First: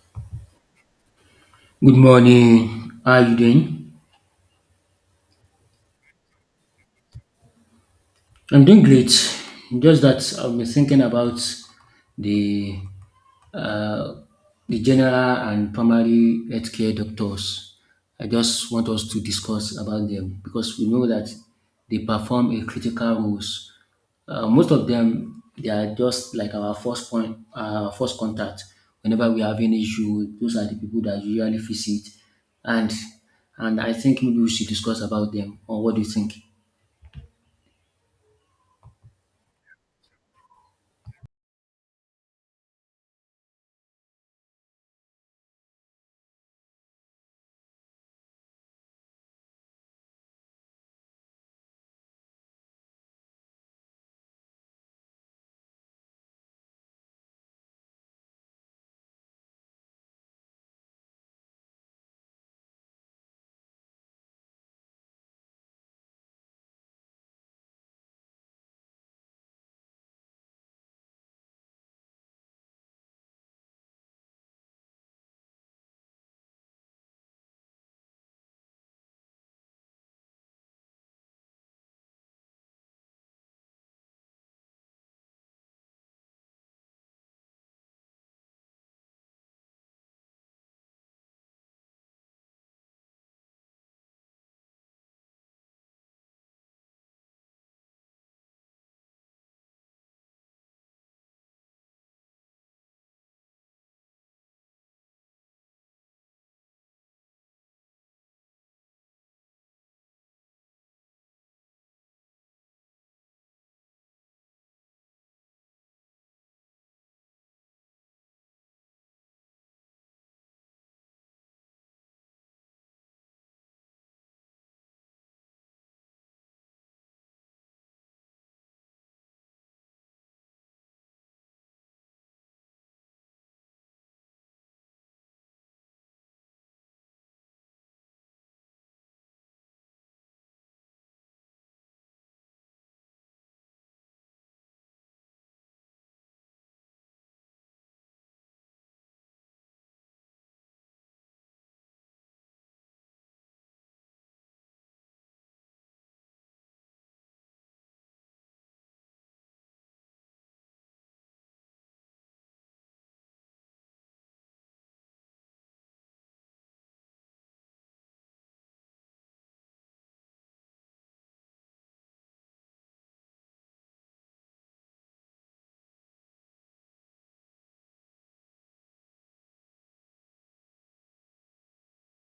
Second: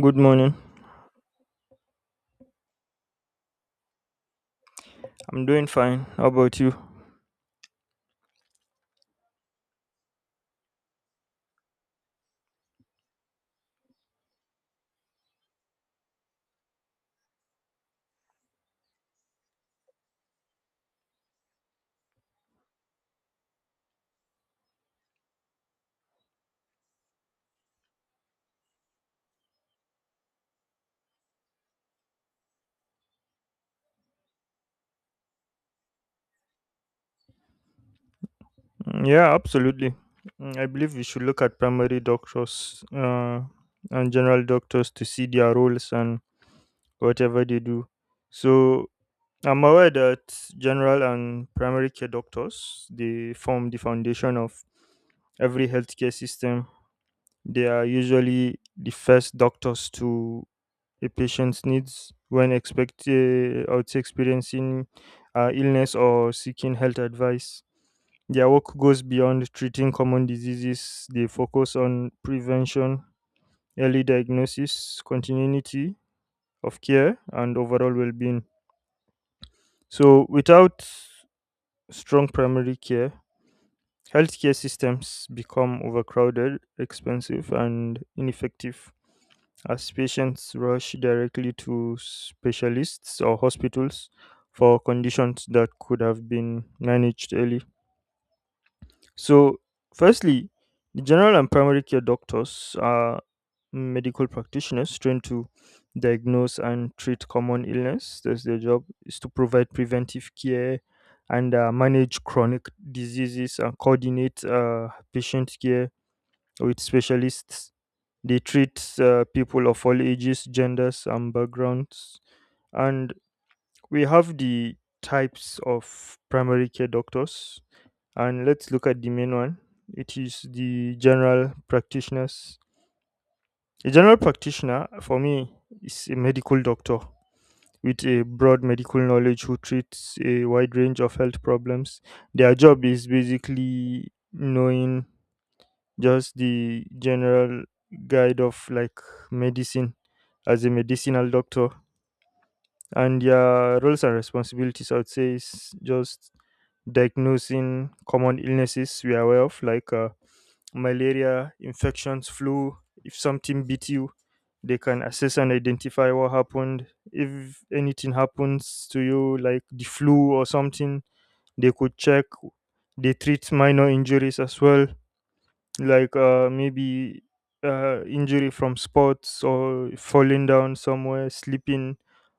Good morning. Good morning. How are you doing? I'm doing fine. How about you? I'm doing great. Just that I've been thinking about the uh, the general and primary healthcare doctors. I just want us to discuss about them because we know that they perform a critical roles. Most of them, they are just like our first point, first contact. Whenever we have any issue, those are the people that usually visit, and and I think maybe we should discuss about them. Or what do you think? Mm, yeah, absolutely. I believe we should look at primary doctors and general doctors to see their roles and whatever they do. So I'm aware that general and primary care doctors they form the foundation of every healthcare system. They are usually the first doctors to a patient's needs when expect I would say experiencing illness or seeking health advice. Their work goes beyond treating common diseases, they focus on prevention, early diagnosis, continuity of care, and overall well being. So, without strong primary care, healthcare systems become overcrowded, expensive, and ineffective as patients rush directly to specialists or hospitals for conditions that could have been managed early. So, firstly, the general and primary care doctors are medical practitioners trained to diagnose and treat common illness. That's their job is to provide preventive care and manage chronic diseases and coordinate patient care with specialists. They treat people of all ages, genders, and backgrounds. And we have the types of primary care doctors and let's look at the main one. It is the general practitioners. A general practitioner, for me, is a medical doctor with a broad medical knowledge who treats a wide range of health problems. Their job is basically knowing just the general guide of like medicine as a medicinal doctor. And their roles and responsibilities, I would say, is just diagnosing common illnesses we are aware of, like malaria, infections, flu. If something beat you, they can assess and identify what happened. If anything happens to you, like the flu or something, they could check. They treat minor injuries as well, like maybe injury from sports or falling down somewhere, slipping,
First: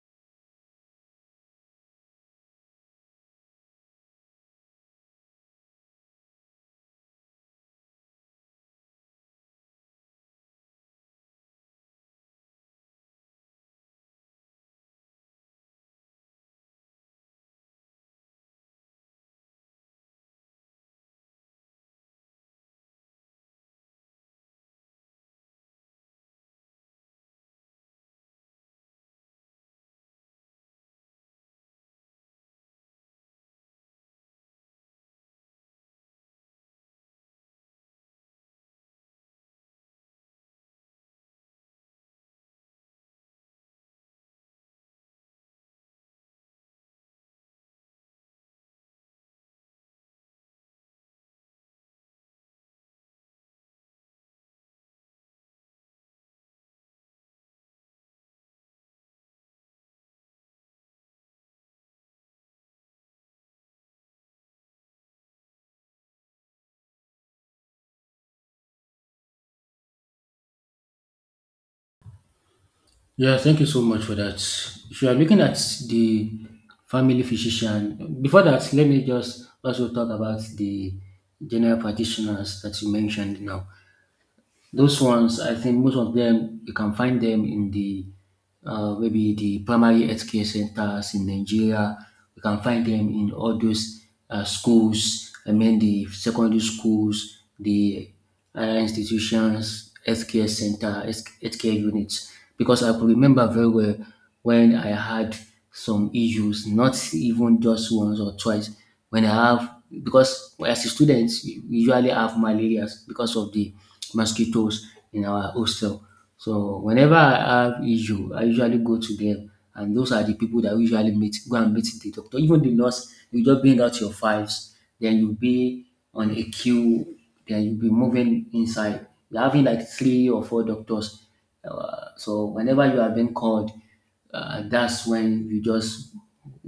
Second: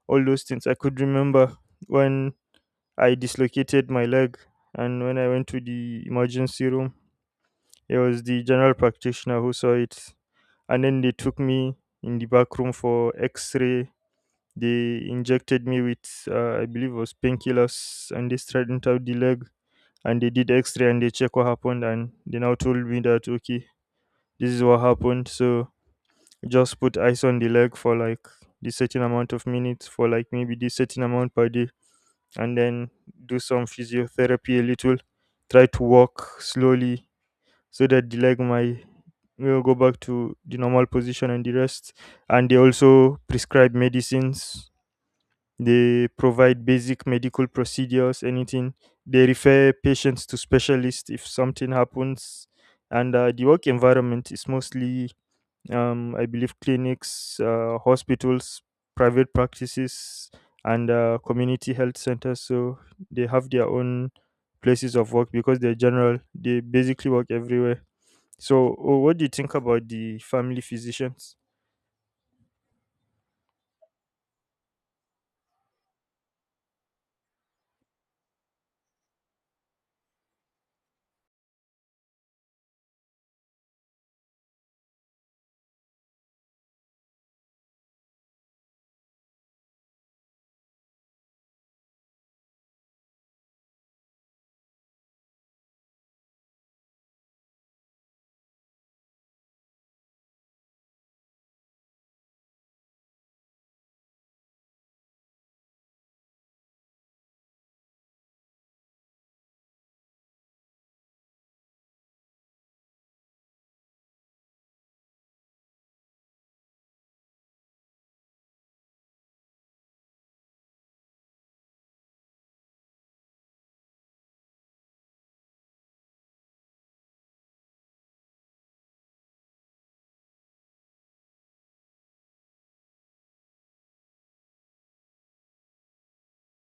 all those things. I could remember when I dislocated my leg and when I went to the emergency room, it was the general practitioner who saw it and then they took me in the back room for x-ray. They injected me with I believe it was painkillers and they straightened out the leg and they did x-ray and they check what happened and they now told me that okay, this is what happened, so just put ice on the leg for like the certain amount of minutes for like maybe the certain amount per day and then do some physiotherapy a little, try to walk slowly so that the leg might will go back to the normal position and the rest. And they also prescribe medicines. They provide basic medical procedures, anything. They refer patients to specialists if something happens. And the work environment is mostly, I believe, clinics, hospitals, private practices, and community health centers. So they have their own places of work because they're general. They basically work everywhere so, oh, what do you think about the family physicians? Yeah, thank you so much for that. If you are looking at the family physician, before that, let me just also talk about the general practitioners that you mentioned now. Those ones, I think most of them, you can find them in the maybe the primary healthcare centers in Nigeria. You can find them in all those schools. I mean, the secondary schools, the higher institutions, healthcare center, healthcare units. Because I could remember very well when I had some issues, not even just once or twice. When I have, because as a student, we usually have malaria because of the mosquitoes in our hostel. So whenever I have issue, I usually go to them, and those are the people that we usually meet. Go and meet the doctor, even the nurse. You just bring out your files, then you'll be on a queue, then you'll be moving inside. You're having like three or four doctors. So whenever you are being called, that's when you just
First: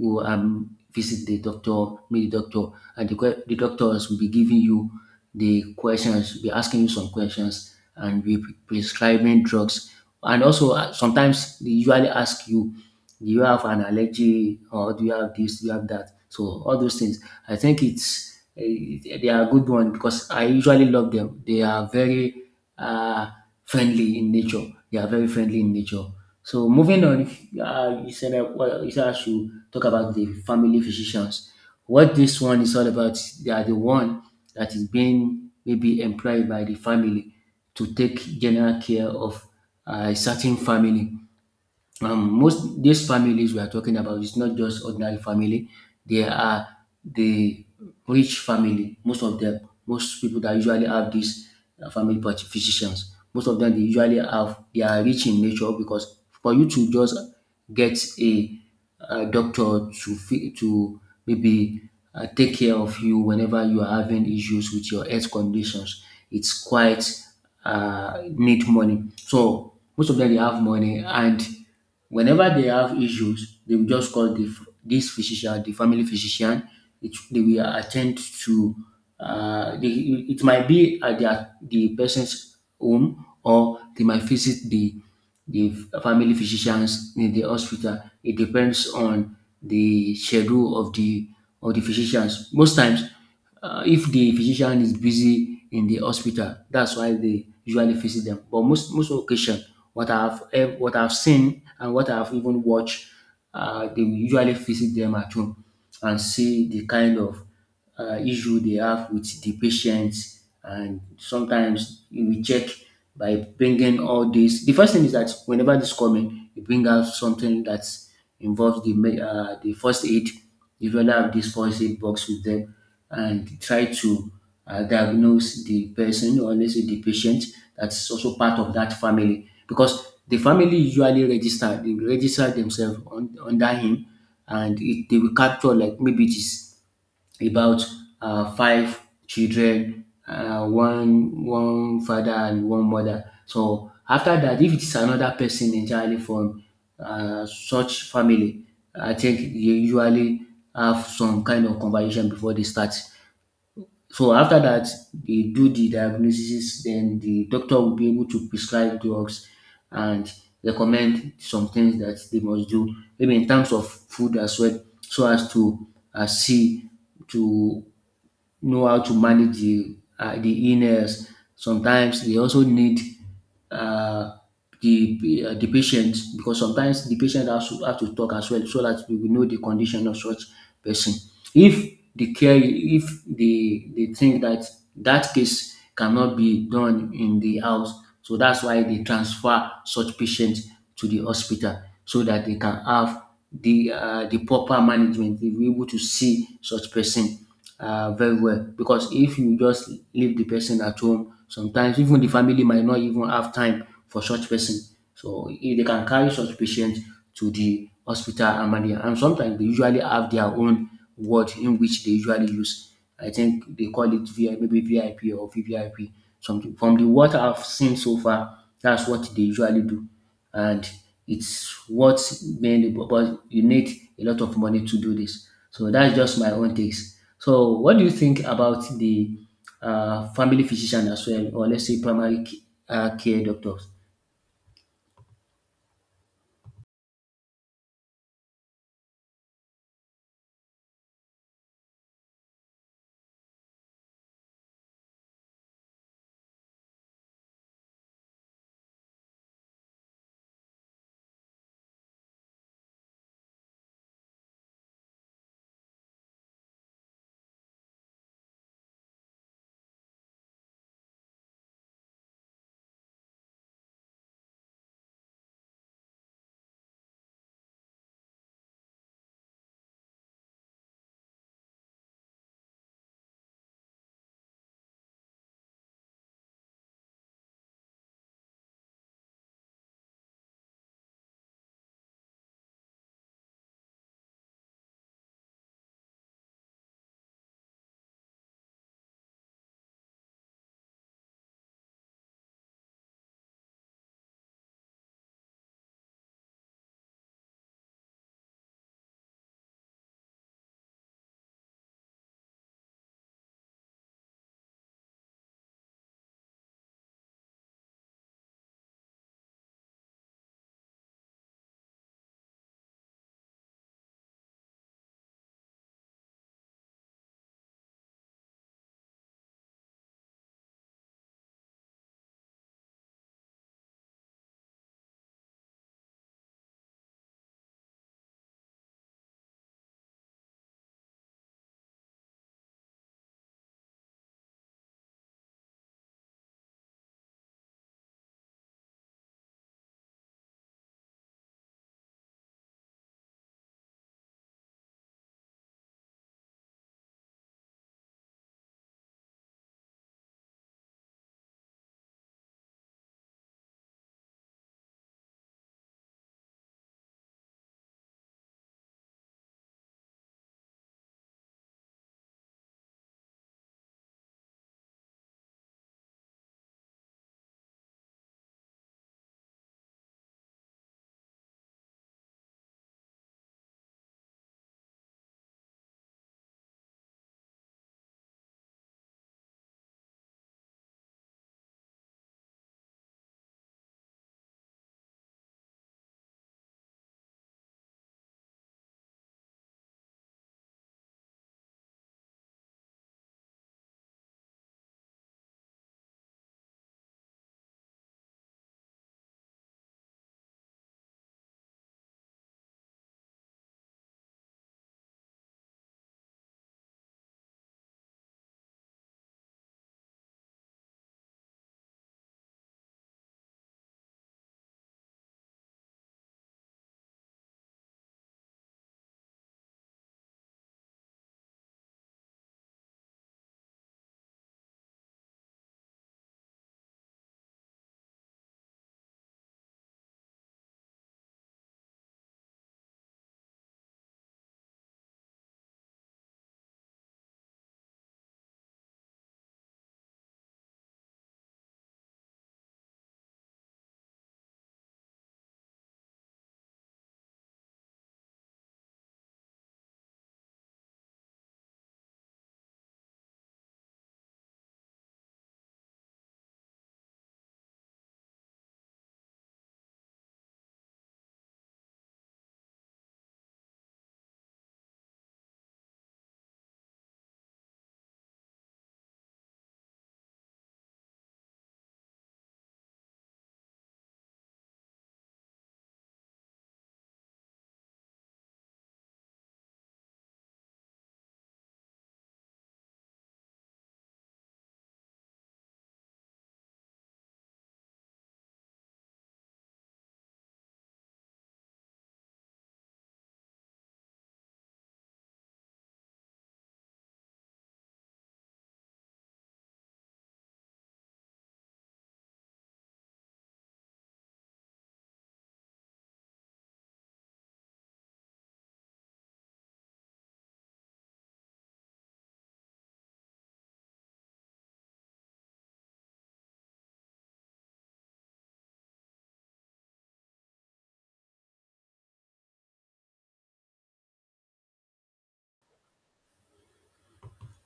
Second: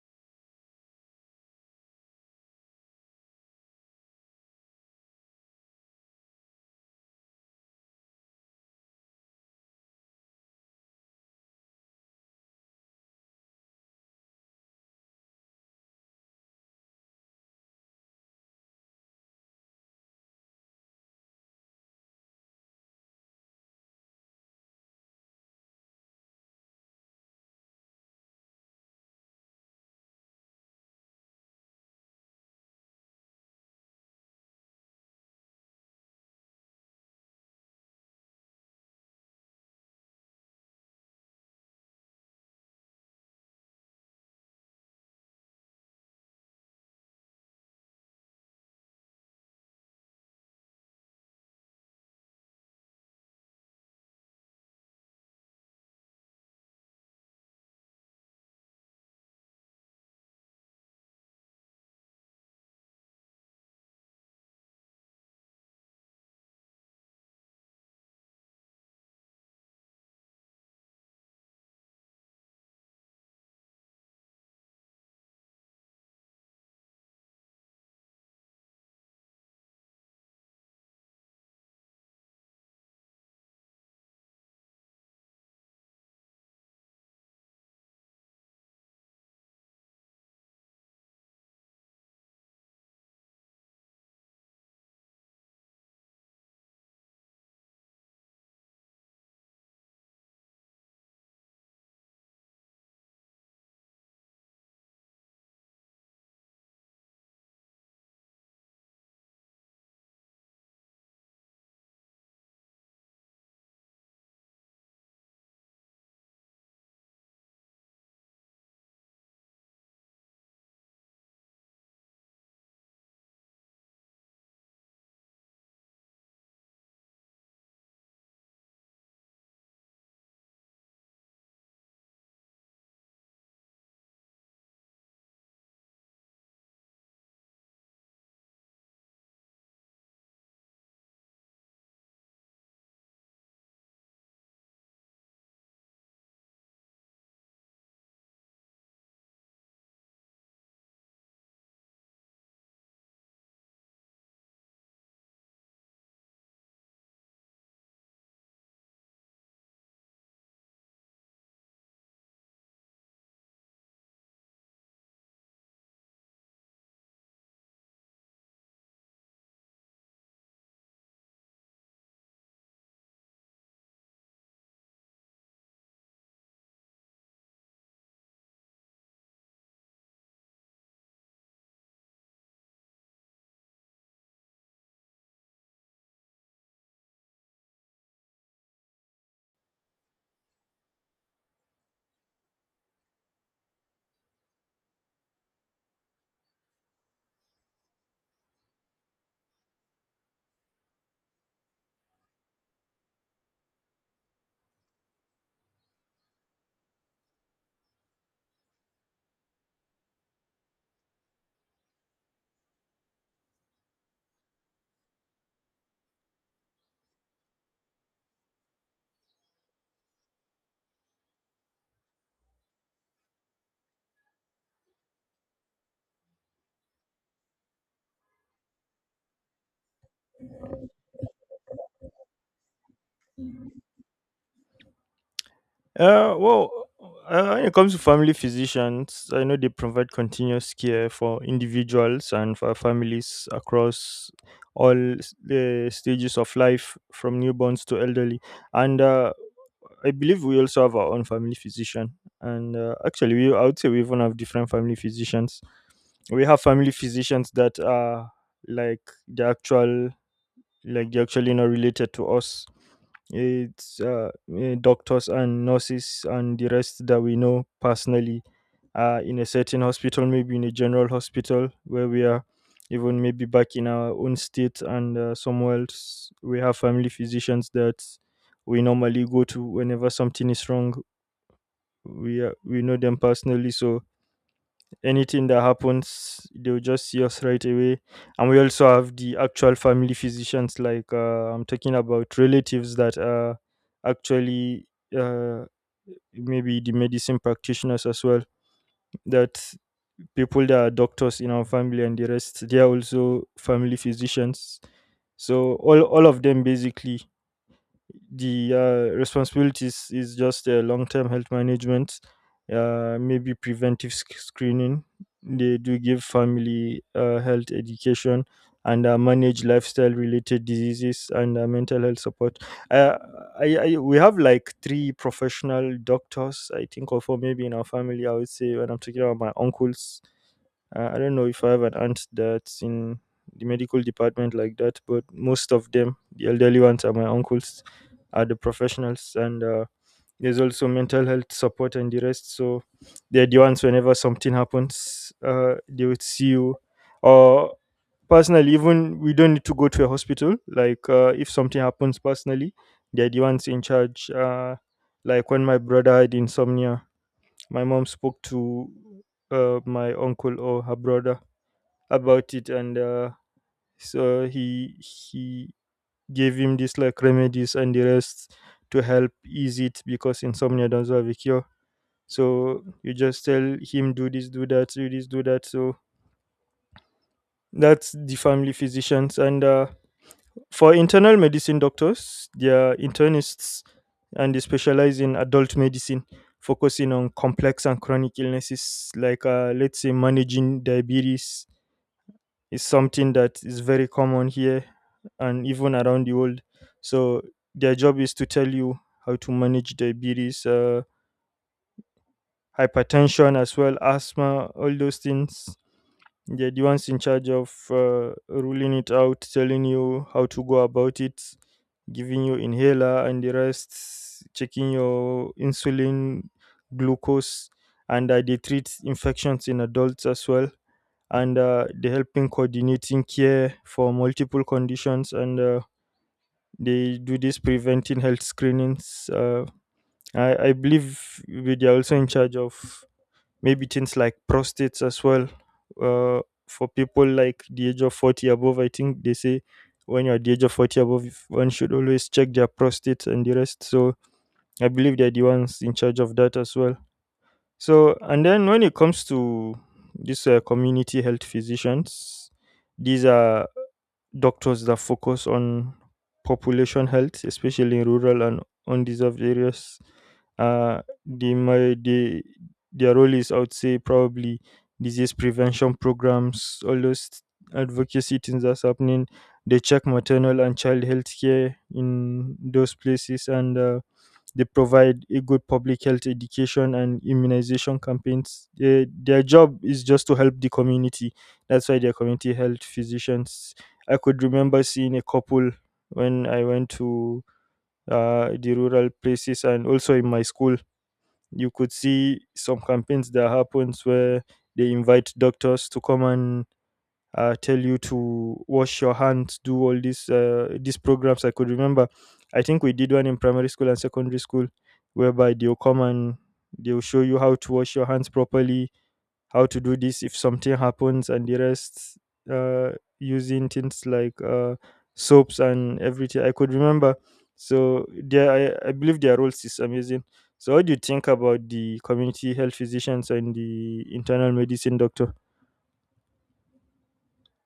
go visit the doctor, meet the doctor, and the doctors will be giving you the questions, be asking you some questions, and be prescribing drugs. And also, sometimes they usually ask you, do you have an allergy, or do you have this, do you have that? So all those things. I think they are good one because I usually love them. They are very uh, friendly in nature. They are very friendly in nature. So moving on, if, you said that well, you said I should talk about the family physicians. What this one is all about, they are the one that is being maybe employed by the family to take general care of a certain family. Most these families we are talking about is not just ordinary family, they are the rich family, most of them. Most people that usually have this physicians, most of them they usually have, they are rich in nature, because for you to just get a, doctor to to maybe take care of you whenever you are having issues with your health conditions, it's quite need money. So most of them they have money, and whenever they have issues, they will just call the, this physician, the family physician. They will attend to. Uh, they, it might be at their, the person's home, or they might visit the family physicians in the hospital. It depends on the schedule of the physicians. Most times, if the physician is busy in the hospital, that's why they usually visit them. But most occasion, what I've seen and what I've even watched, they will usually visit them at home and see the kind of issue they have with the patients. And sometimes you will check by bringing all this. The first thing is that whenever this coming, you bring out something that involves the first aid. You usually have this first aid box with them and try to diagnose the person, or let's say the patient that's also part of that family, because the family usually register, they register themselves on, under him, and they will capture like maybe it is about five children, one father and one mother. So after that, if it is another person entirely from such family, I think they usually have some kind of conversation before they start. So after that, they do the diagnosis, then the doctor will be able to prescribe drugs and recommend some things that they must do, maybe in terms of food as well, so as to see to know how to manage the illness. Sometimes they also need uh, the patient, because sometimes the patient have to talk as well so that we will know the condition of such person. If the care if the they think that that case cannot be done in the house, so that's why they transfer such patients to the hospital so that they can have the proper management. They will be able to see such person very well, because if you just leave the person at home, sometimes even the family might not even have time for such person. So if they can carry such patient to the hospital and manage, and sometimes they usually have their own word in which they usually use. I think they call it VI, maybe VIP or VVIP. Something from the what I've seen so far, that's what they usually do. And it's what many, but you need a lot of money to do this. So that's just my own takes. So what do you think about the family physician as well, or let's say care doctors? Uh, well, when it comes to family physicians, I know they provide continuous care for individuals and for families across the stages of life, from newborns to elderly. And I believe we also have our own family physician. And actually, we I would say we even have different family physicians. We have family physicians that are like the actual, like they're actually not related to us. It's doctors and nurses and the rest that we know personally in a certain hospital, maybe in a general hospital where we are, even maybe back in our own state and somewhere else. We have family physicians that we normally go to whenever something is wrong. We know them personally, so anything that happens they'll just see us right away. And we also have the actual family physicians, like I'm talking about relatives that are actually uh, maybe the medicine practitioners as well, that, people that are doctors in our family and the rest, they are also family physicians. So all of them basically, the responsibilities is just long-term health management, maybe screening. They do give family health education and manage lifestyle related diseases and mental health support. uh, we have like three professional doctors, I think, or four maybe in our family, I would say, when I'm talking about my uncles. I don't know if I have an aunt that's in the medical department like that, but most of them, the elderly ones, are my uncles, are the professionals, and there's also mental health support and the rest. So they're the ones whenever something happens, they would see you. Or personally, even we don't need to go to a hospital. Like if something happens personally, they're the ones in charge. Like when my brother had insomnia, my mom spoke to my uncle or her brother about it, and so he gave him this like remedies and the rest to help ease it because insomnia doesn't have a cure, so you just tell him do this do that do this do that. So that's the family physicians. And for internal medicine doctors, they are internists and they specialize in adult medicine, focusing on complex and chronic illnesses, like let's say managing diabetes is something that is very common here and even around the world. So their job is to tell you how to manage diabetes, hypertension as well, asthma, all those things. They're the ones in charge of ruling it out, telling you how to go about it, giving you inhaler and the rest, checking your insulin, glucose, and they treat infections in adults as well, and they help in coordinating care for multiple conditions, and they do this preventing health screenings. I believe they are also in charge of maybe things like prostates as well. Uh, for people like the age of 40 above, I think they say when you're at the age of 40 above, one should always check their prostates and the rest. So I believe they're the ones in charge of that as well. So, and then when it comes to these community health physicians, these are doctors that focus on population health, especially in rural and undeserved areas. They, their role is, I would say, probably disease prevention programs, all those advocacy things that's happening. They check maternal and child health care in those places, and they provide a good public health education and immunization campaigns. Their job is just to help the community. That's why they're community health physicians. I could remember seeing a couple when I went to the rural places and also in my school. You could see some campaigns that happens where they invite doctors to come and tell you to wash your hands, do all these programs. I could remember. I think we did one in primary school and secondary school, whereby they'll come and they'll show you how to wash your hands properly, how to do this if something happens, and the rest, uh, using things like soaps and everything. I could remember. So there, I believe their roles is amazing. So, what do you think about the community health physicians and the internal medicine doctor?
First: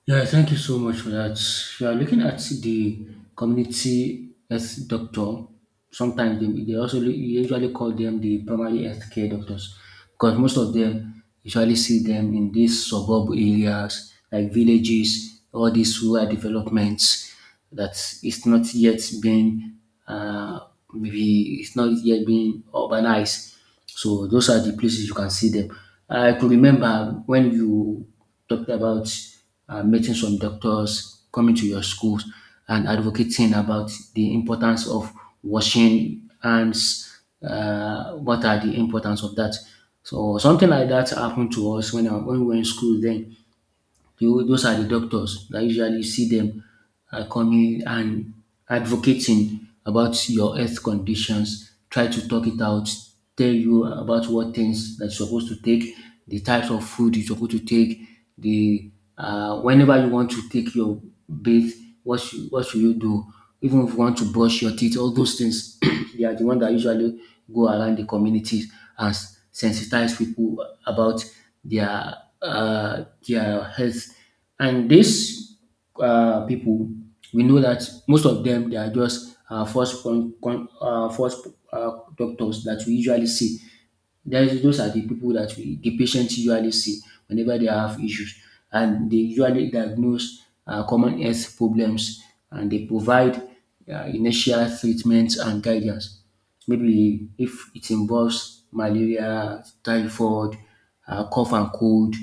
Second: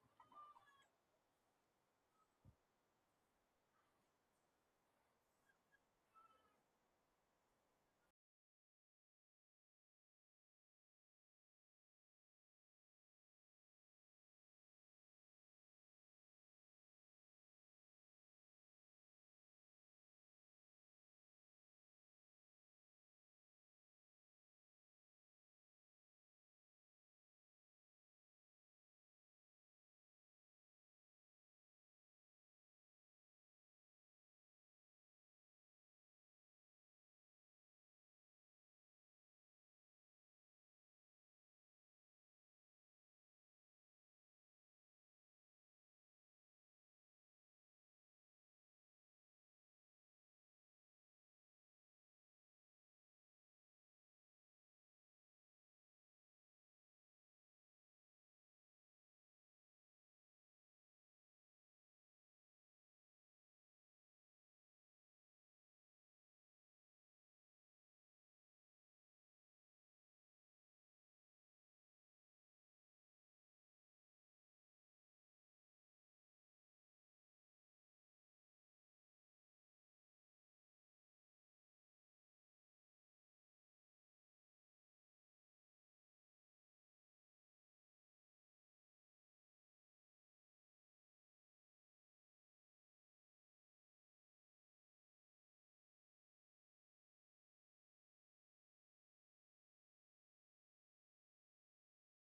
Yeah, thank you so much for that. We are looking at the community health doctor. Sometimes they also, you usually call them the primary health care doctors, because most of them usually see them in these suburb areas like villages, all these rural developments that it's not yet being, uh, maybe it's not yet being urbanized. So those are the places you can see them. I could remember when you talked about meeting some doctors, coming to your schools, and advocating about the importance of washing hands. What are the importance of that? So something like that happened to us when we were in school. Then those are the doctors that usually see them, are coming and advocating about your health conditions, try to talk it out, tell you about what things that you're supposed to take, the types of food you're supposed to take, the whenever you want to take your bath, what should you do? Even if you want to brush your teeth, all those things, they are the ones that usually go around the communities and sensitize people about their their health. And these people, we know that most of them they are just first uh, doctors that we usually see. That is, those are the people that the patients usually see whenever they have issues, and they usually diagnose common health problems, and they provide initial treatment and guidance. Maybe if it involves malaria, typhoid, cough and cold,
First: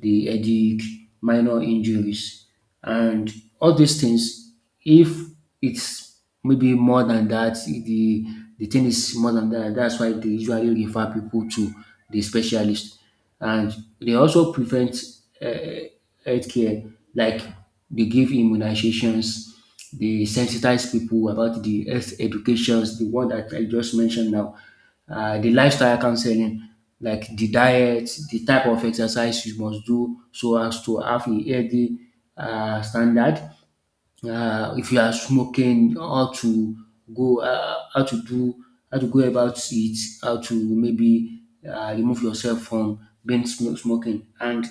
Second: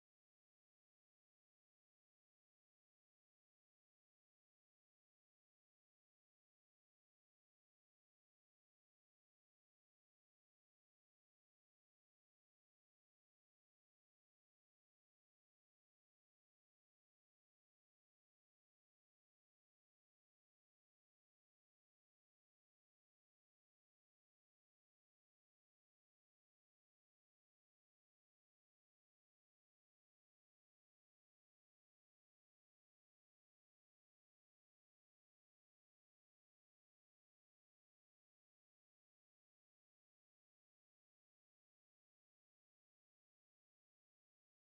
the headache, minor injuries, and all these things. If it's maybe more than that. The thing is more than that. That's why they usually refer people to the specialist, and they also prevent uh, healthcare, like they give immunizations, they sensitize people about the health educations, the one that I just mentioned now, the lifestyle counseling, like the diet, the type of exercise you must do so as to have a healthy standard. If you are smoking, go, uh, how to do, how to go about it, how to maybe remove yourself from being smoking, and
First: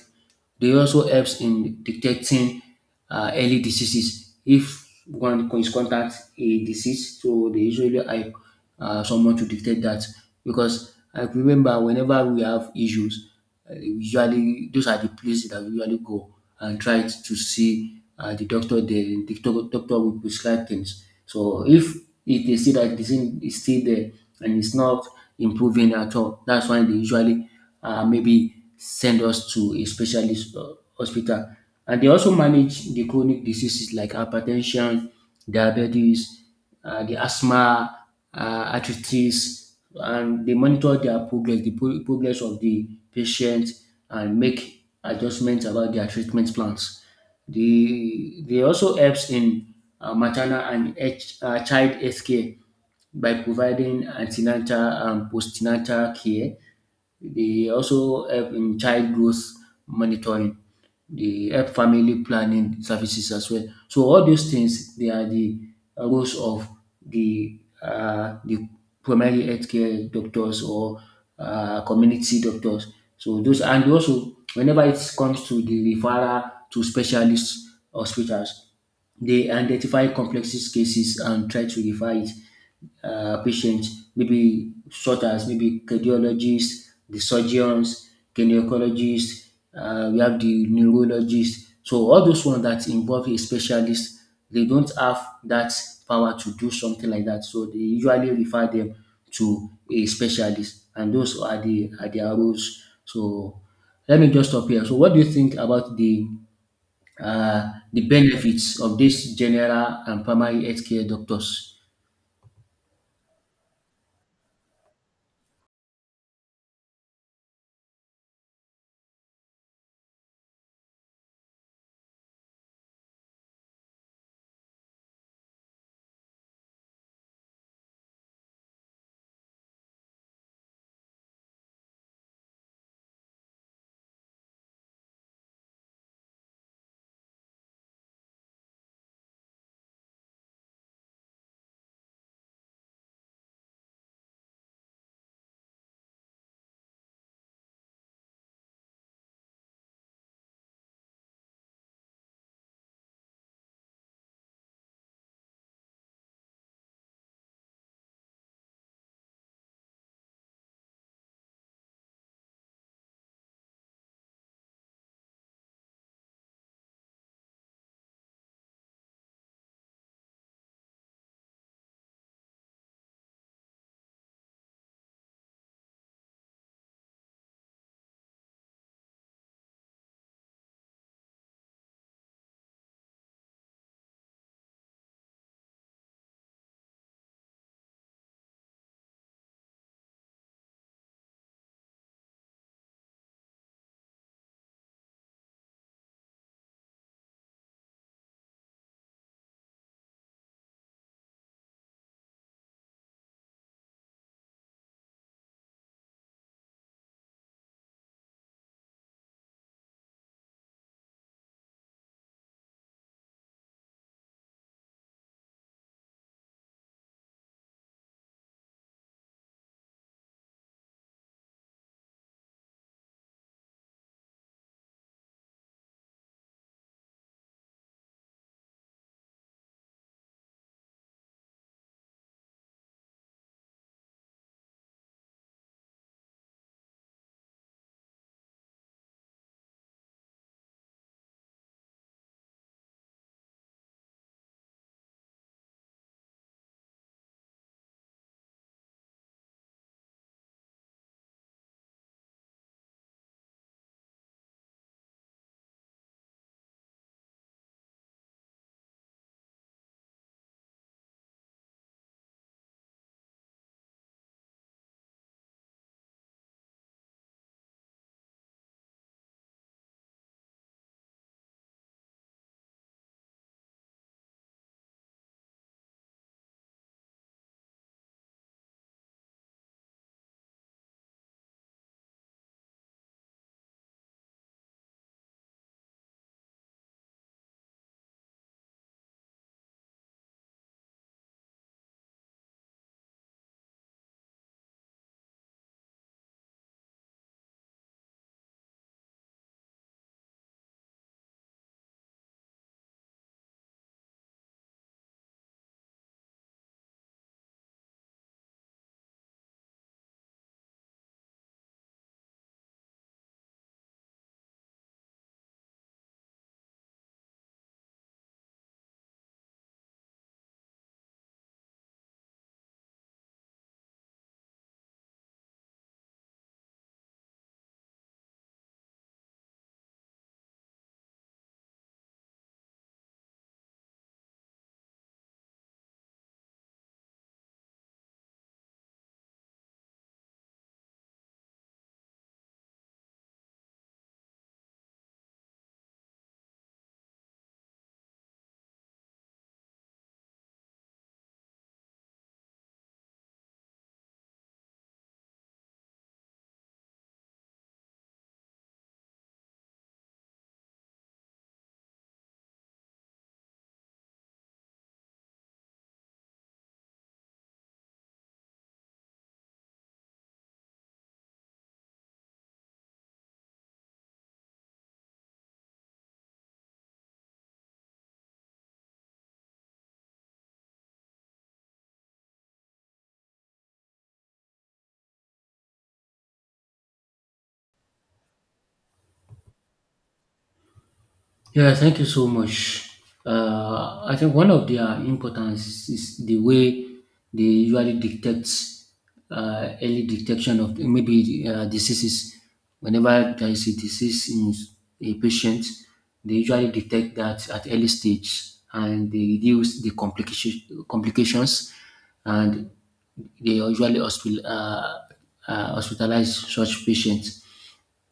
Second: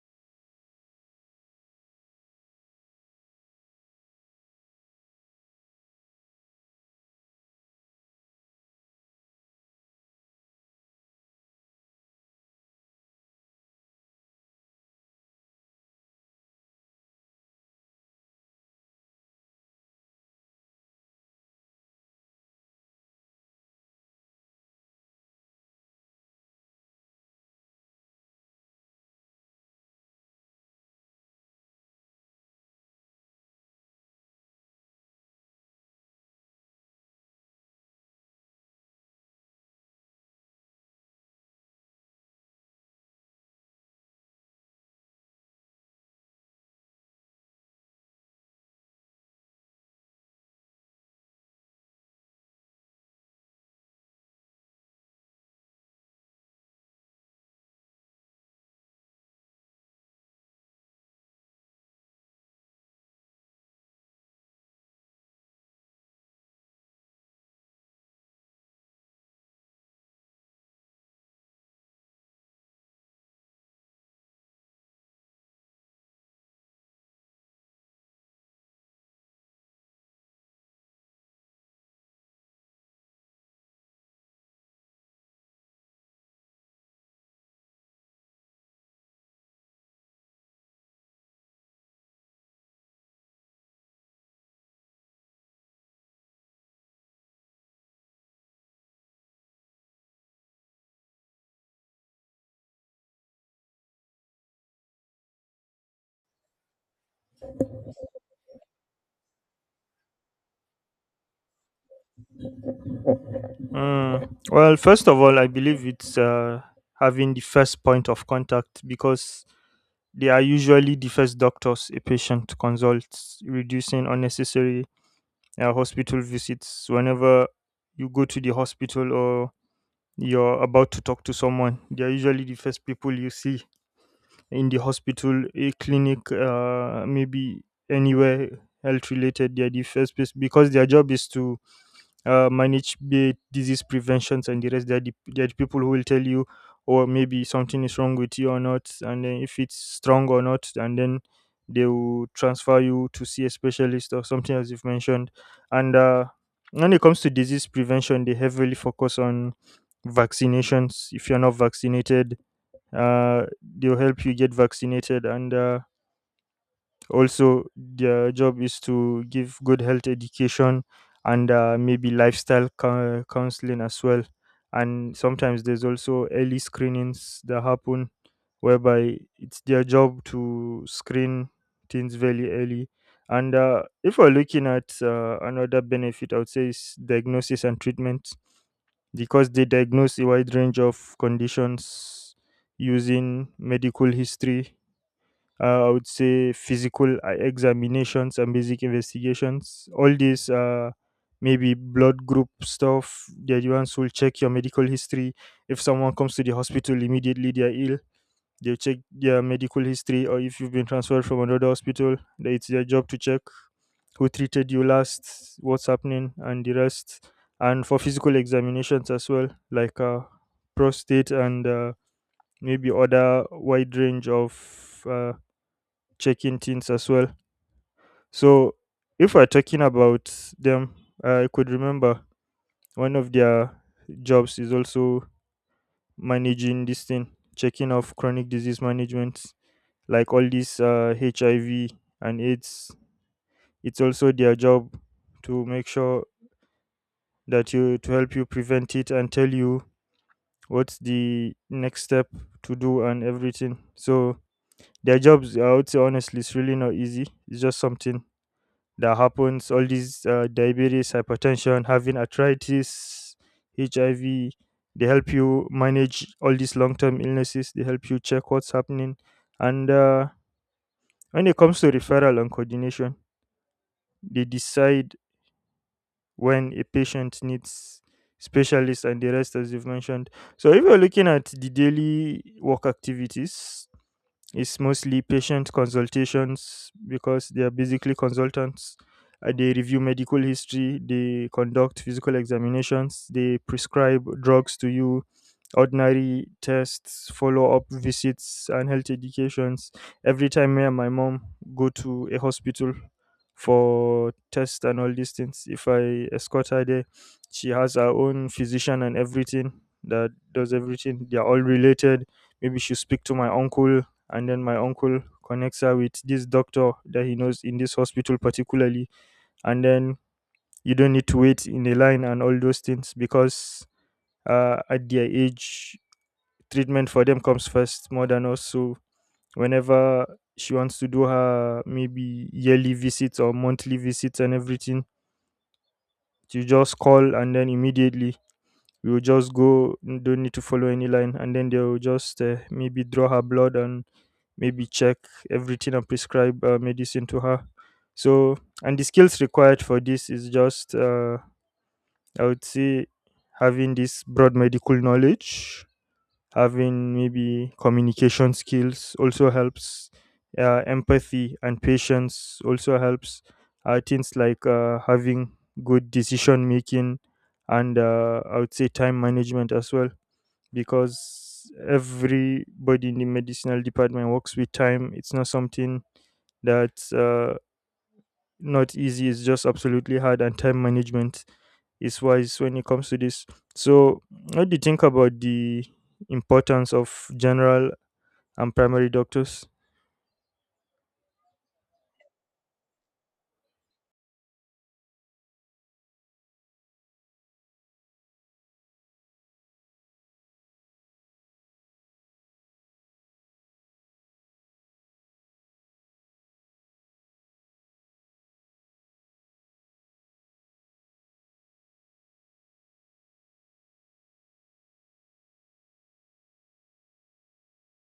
they also helps in detecting early diseases. If one is contact a disease, so they usually help someone to detect that. Because I remember whenever we have issues, usually those are the places that we usually go and try to see the doctor there. Doctor will prescribe things. So if they see that the thing is still there and it's not improving at all, that's why they usually maybe send us to a specialist hospital. And they also manage the chronic diseases like hypertension, diabetes, the asthma, uh, arthritis, and they monitor their progress, progress of the patient, and make adjustments about their treatment plans. They also helps in maternal child health care by providing antenatal and postnatal care. They also help in child growth monitoring. They help family planning services as well. So all those things, they are the roles of the primary healthcare doctors or community doctors. So those, and also whenever it comes to the referral to specialist hospitals, they identify complex cases and try to refer it patients, maybe such as maybe cardiologists, the surgeons, gynecologists, we have the neurologists. So all those ones that involve a specialist, they don't have that power to do something like that. So they usually refer them to a specialist, and those are their roles. So let me just stop here. So what do you think about the benefits of this general and primary healthcare doctors? Well, first of all, I believe it's having the first point of contact because they are usually the first doctors a patient consults, reducing unnecessary hospital visits. Whenever you go to the hospital or you're about to talk to someone, they are usually the first people you see in the hospital, a clinic, maybe anywhere health related. They are the first place because their job is to manage be it disease preventions and the rest. There are the people who will tell you or maybe something is wrong with you or not, and then if it's strong or not, and then they will transfer you to see a specialist or something as you've mentioned. And when it comes to disease prevention, they heavily focus on vaccinations. If you're not vaccinated, uh, they'll help you get vaccinated, and also their job is to give good health education and maybe counseling as well, and sometimes there's also early screenings that happen whereby it's their job to screen things very early. And if we're looking at another benefit, I would say, is diagnosis and treatment because they diagnose a wide range of conditions using medical history, I would say physical examinations and basic investigations. All these, maybe blood group stuff. The advance will check your medical history. If someone comes to the hospital immediately, they are ill. They will check their medical history, or if you've been transferred from another hospital, that it's their job to check who treated you last, what's happening, and the rest. And for physical examinations as well, like prostate and maybe other wide range of checking things as well. So, if we're talking about them, I could remember one of their jobs is also managing this thing, checking of chronic disease management, like all these HIV and AIDS. It's also their job to make sure that you to help you prevent it and tell you what's the next step to do and everything. So their jobs, I would say honestly, it's really not easy. It's just something that happens all these diabetes, hypertension, having arthritis, hiv, they help you manage all these long-term illnesses. They help you check what's happening, and when it comes to referral and coordination, they decide when a patient needs specialists and the rest, as you've mentioned. So if you're looking at the daily work activities, it's mostly patient consultations because they are basically consultants. They review medical history, they conduct physical examinations, they prescribe drugs to you, ordinary tests, follow up visits, and health educations. Every time me and my mom go to a hospital for tests and all these things, if I escort her there, she has her own physician and everything that does everything. They are all related. Maybe she'll speak to my uncle, and then my uncle connects her with this doctor that he knows in this hospital particularly, and then you don't need to wait in a line and all those things, because at their age, treatment for them comes first more than us. So whenever she wants to do her maybe yearly visits or monthly visits and everything, you just call and then immediately we will just go, don't need to follow any line, and then they will just maybe draw her blood and maybe check everything and prescribe medicine to her. So, and the skills required for this is just I would say having this broad medical knowledge, having maybe communication skills also helps, empathy and patience also helps, things like having good decision making, and I would say time management as well, because everybody in the medicinal department works with time. It's not something that not easy. It's just absolutely hard, and time management is wise when it comes to this. So, what do you think about the importance of general and primary doctors? Yeah, thank you so much. I think one of their importance is the way they usually detect early detection of maybe diseases. Whenever there is a disease in a patient, they usually detect that at early stage and they reduce the complications and they usually hospitalize such patients.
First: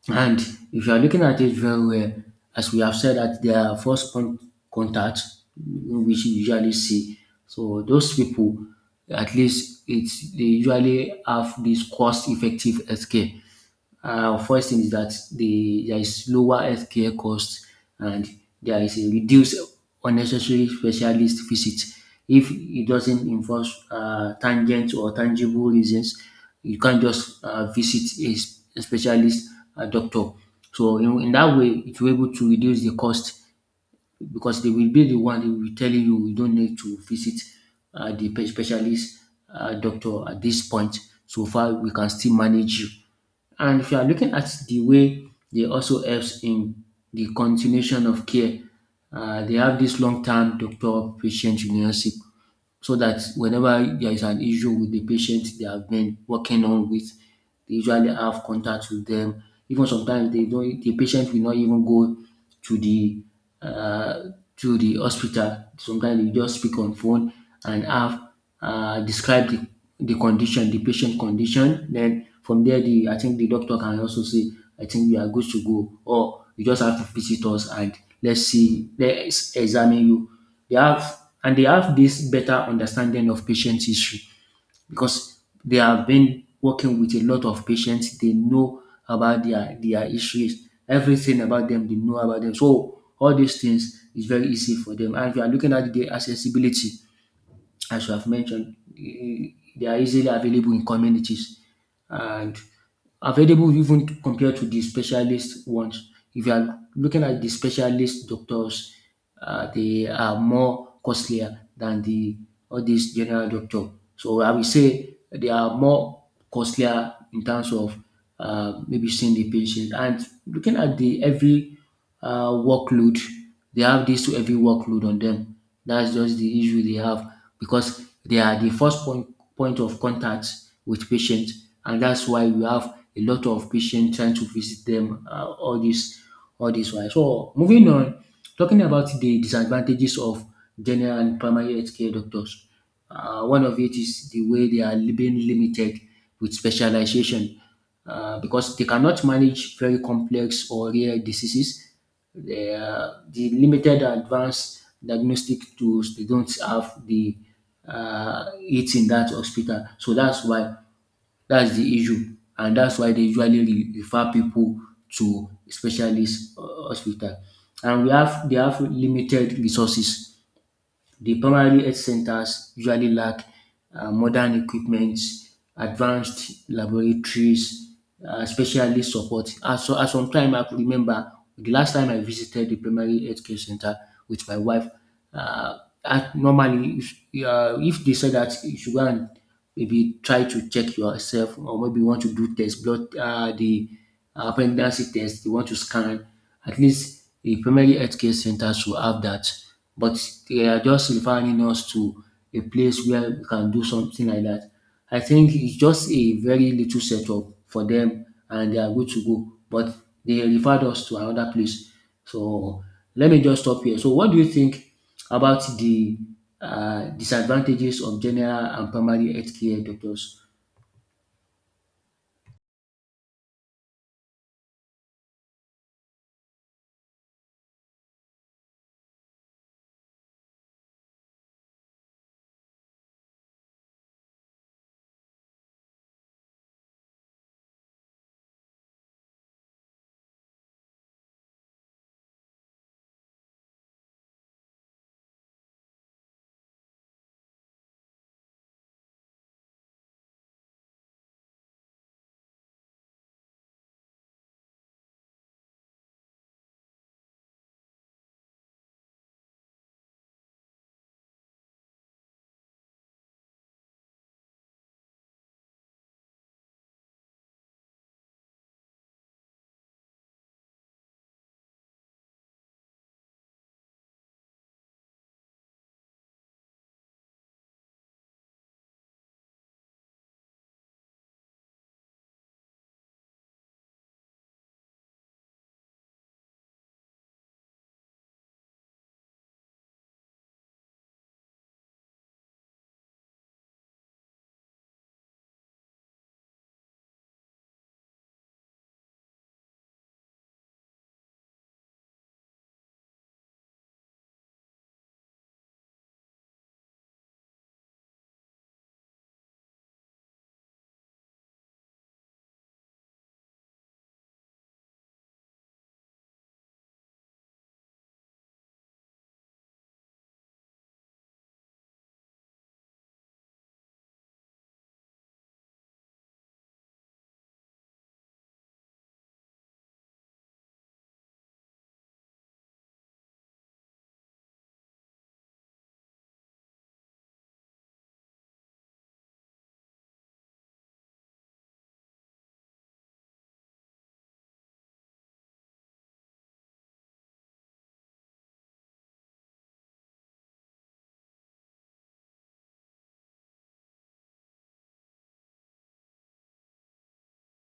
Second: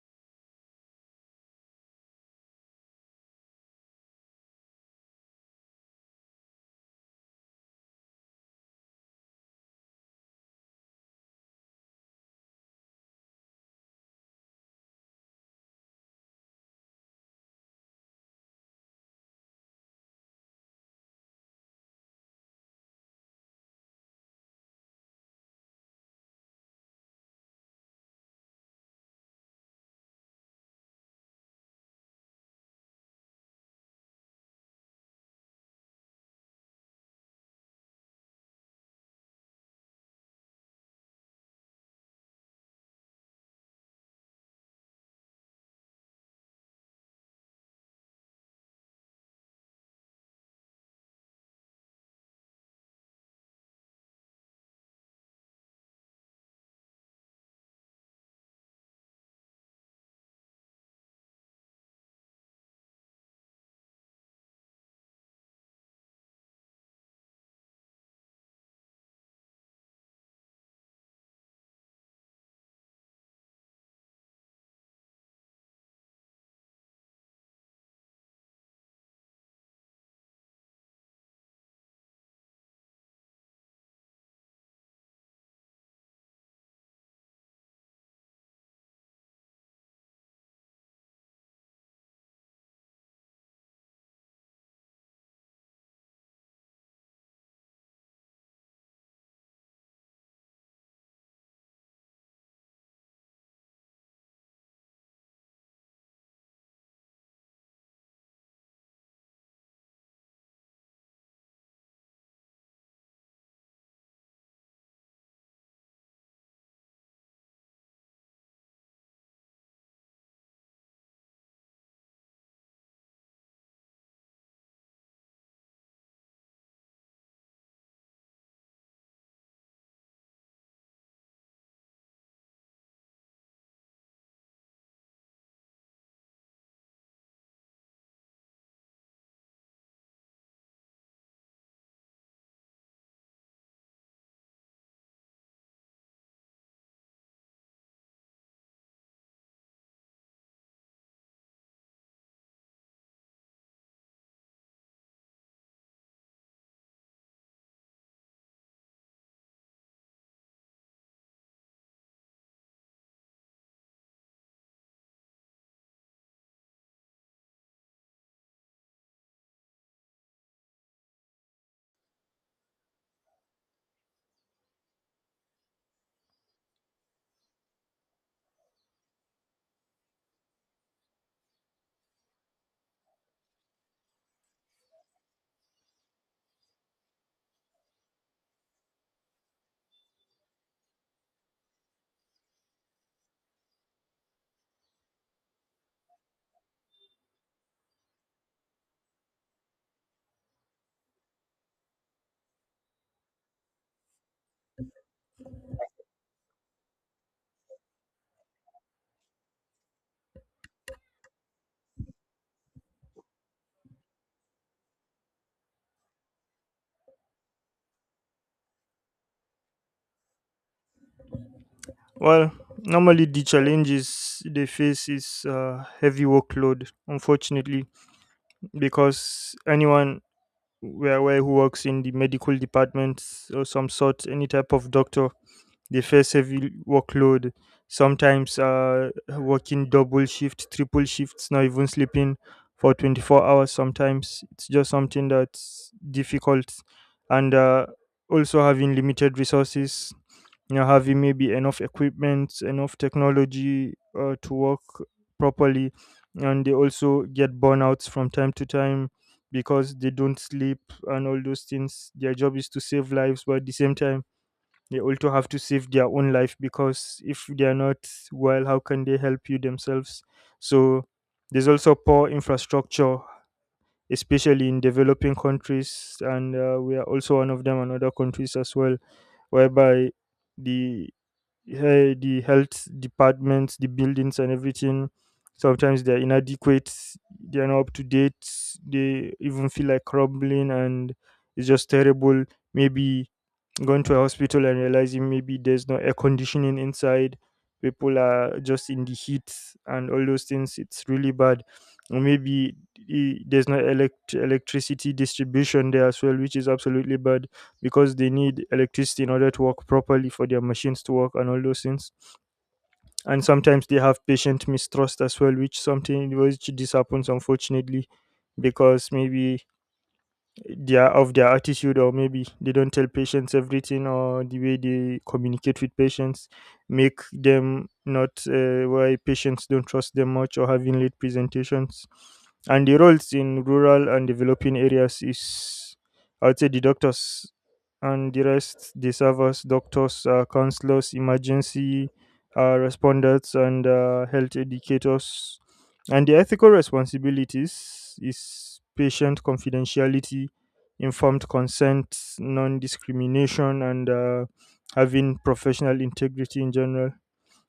And if you are looking at it very well, as we have said that there are contact, which you usually see. So those people, at least it's they usually have this cost-effective healthcare. First thing is that there is lower healthcare cost and there is a reduced unnecessary specialist visit if it doesn't involve tangent or tangible reasons. You can't just visit a specialist doctor. So in that way, it will able to reduce the cost because they will be the one who will telling you you don't need to visit specialist doctor at this point. So far, we can still manage you. And if you are looking at the way they also helps in the continuation of care, they have this long-term doctor-patient relationship so that whenever there is an issue with the patient they have been working on with, they usually have contact with them. Even sometimes the patient will not even go to uh, the hospital. Sometimes they just speak on phone and have describe the condition, the patient condition. Then from there, the I think the doctor can also say, I think you are good to go, or you just have to visit us and let's examine you. They have and they have this better understanding of patient history because they have been working with a lot of patients. They know about their histories, everything about them. They know about them. So all these things is very easy for them. And if you are looking at the accessibility, as you have mentioned, they are easily available in communities and available compared to the specialist ones. If you are looking at the specialist doctors, they are more costlier than the all these general doctor. So I will say they are more costlier in terms of maybe seeing the patient and looking at the every workload. They have this to every workload on them. That's just the issue they have because they are the point of contact with patients, and that's why we have a lot of patients trying to visit them uh, all this while. So moving on, talking about the disadvantages of general and primary healthcare doctors. One of it is the way being limited with specialization because they cannot manage very complex or rare diseases. They are, the limited advanced diagnostic tools, they don't have the it in that hospital. So that's the issue. And that's why they refer people to specialist hospital. And we have They have limited resources, the primary health centers usually lack modern equipment, advanced laboratories, specialist support. At some time, I could remember the last time I visited the primary healthcare center with my wife. Uh, at, normally, if they say that you should go and maybe try to check yourself, or maybe you want to do test blood, the pregnancy test, you want to scan, at least the primary healthcare centers will have that. But they are just referring us to a place where we can do something like that. I think it's just a very little setup for them and they are good to go. But they referred us to another place. So let me just stop here. So what do you think about the disadvantages of general and primary healthcare doctors? Well, normally the challenges they face is heavy workload, unfortunately, because anyone we are aware who works in the medical department or some sort, any type of doctor, they face heavy workload sometimes, working double shift, triple shifts, not even sleeping for 24 hours sometimes. It's just something that's difficult, and also having limited resources, you know, having maybe enough equipment, enough technology to work properly. And they also get burnouts from time to time because they don't sleep and all those things. Their job is to save lives, but at the same time they also have to save their own life, because if they are not well, how can they help you themselves? So there's also poor infrastructure, especially in developing countries, and we are also one of them, and other countries as well, whereby the the health departments, the buildings, and everything, sometimes they're inadequate, they are not up to date, they even feel like crumbling, and it's just terrible. Maybe going to a hospital and realizing maybe there's no air conditioning inside, people are just in the heat and all those things, it's really bad. Or maybe there's no electricity distribution there as well, which is absolutely bad, because they need electricity in order to work properly, for their machines to work and all those things. And sometimes they have patient mistrust as well, which something which this happens, unfortunately, because maybe their of their attitude, or maybe they don't tell patients everything, or the way they communicate with patients make them not why patients don't trust them much, or having late presentations. And the roles in rural and developing areas is, I would say the doctors and the rest, they serve us doctors, counselors, emergency responders, and health educators. And the ethical responsibilities is patient confidentiality, informed consent, non discrimination, and having professional integrity in general.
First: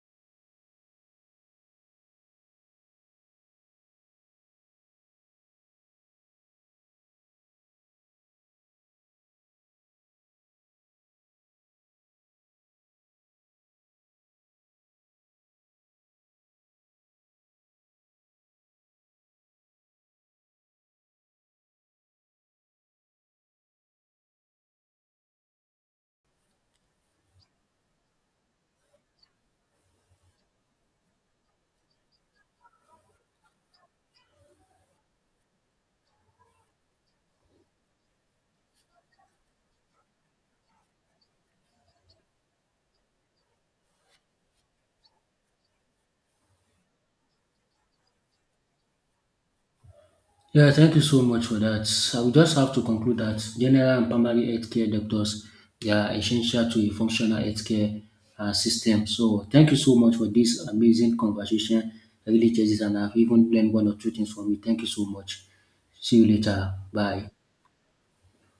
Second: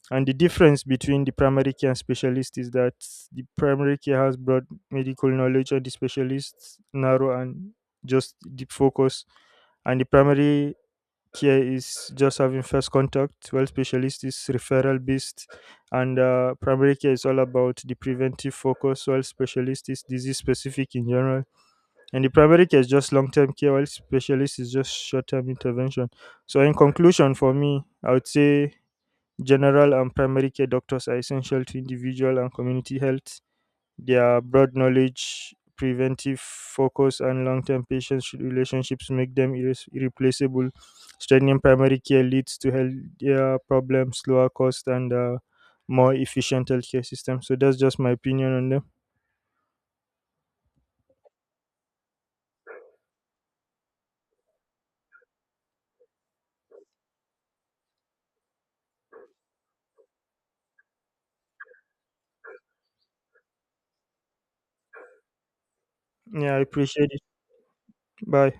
And the difference between the primary care and specialist is that the primary care has broad medical knowledge, and the specialist narrow and just deep focus. And the primary care is just having first contact, while specialist is referral based, and primary care is all about the preventive focus, while specialist is disease specific in general. And the primary care is just long term care, while specialist is just short term intervention. So, in conclusion, for me, I would say general and primary care doctors are essential to individual and community health. Their broad knowledge, preventive focus, and long term patient relationships make them irreplaceable. Strengthening primary care leads to healthier problems, lower cost, and more efficient healthcare system. So, that's just my opinion on them. Yeah, thank you so much for that. I will just have to conclude that general and primary healthcare doctors they are essential to a functional healthcare system. So thank you so much for this amazing conversation. I really just and I've even learned one or two things from you. Thank you so much. See you Yeah, I later. appreciate it. Bye. Bye.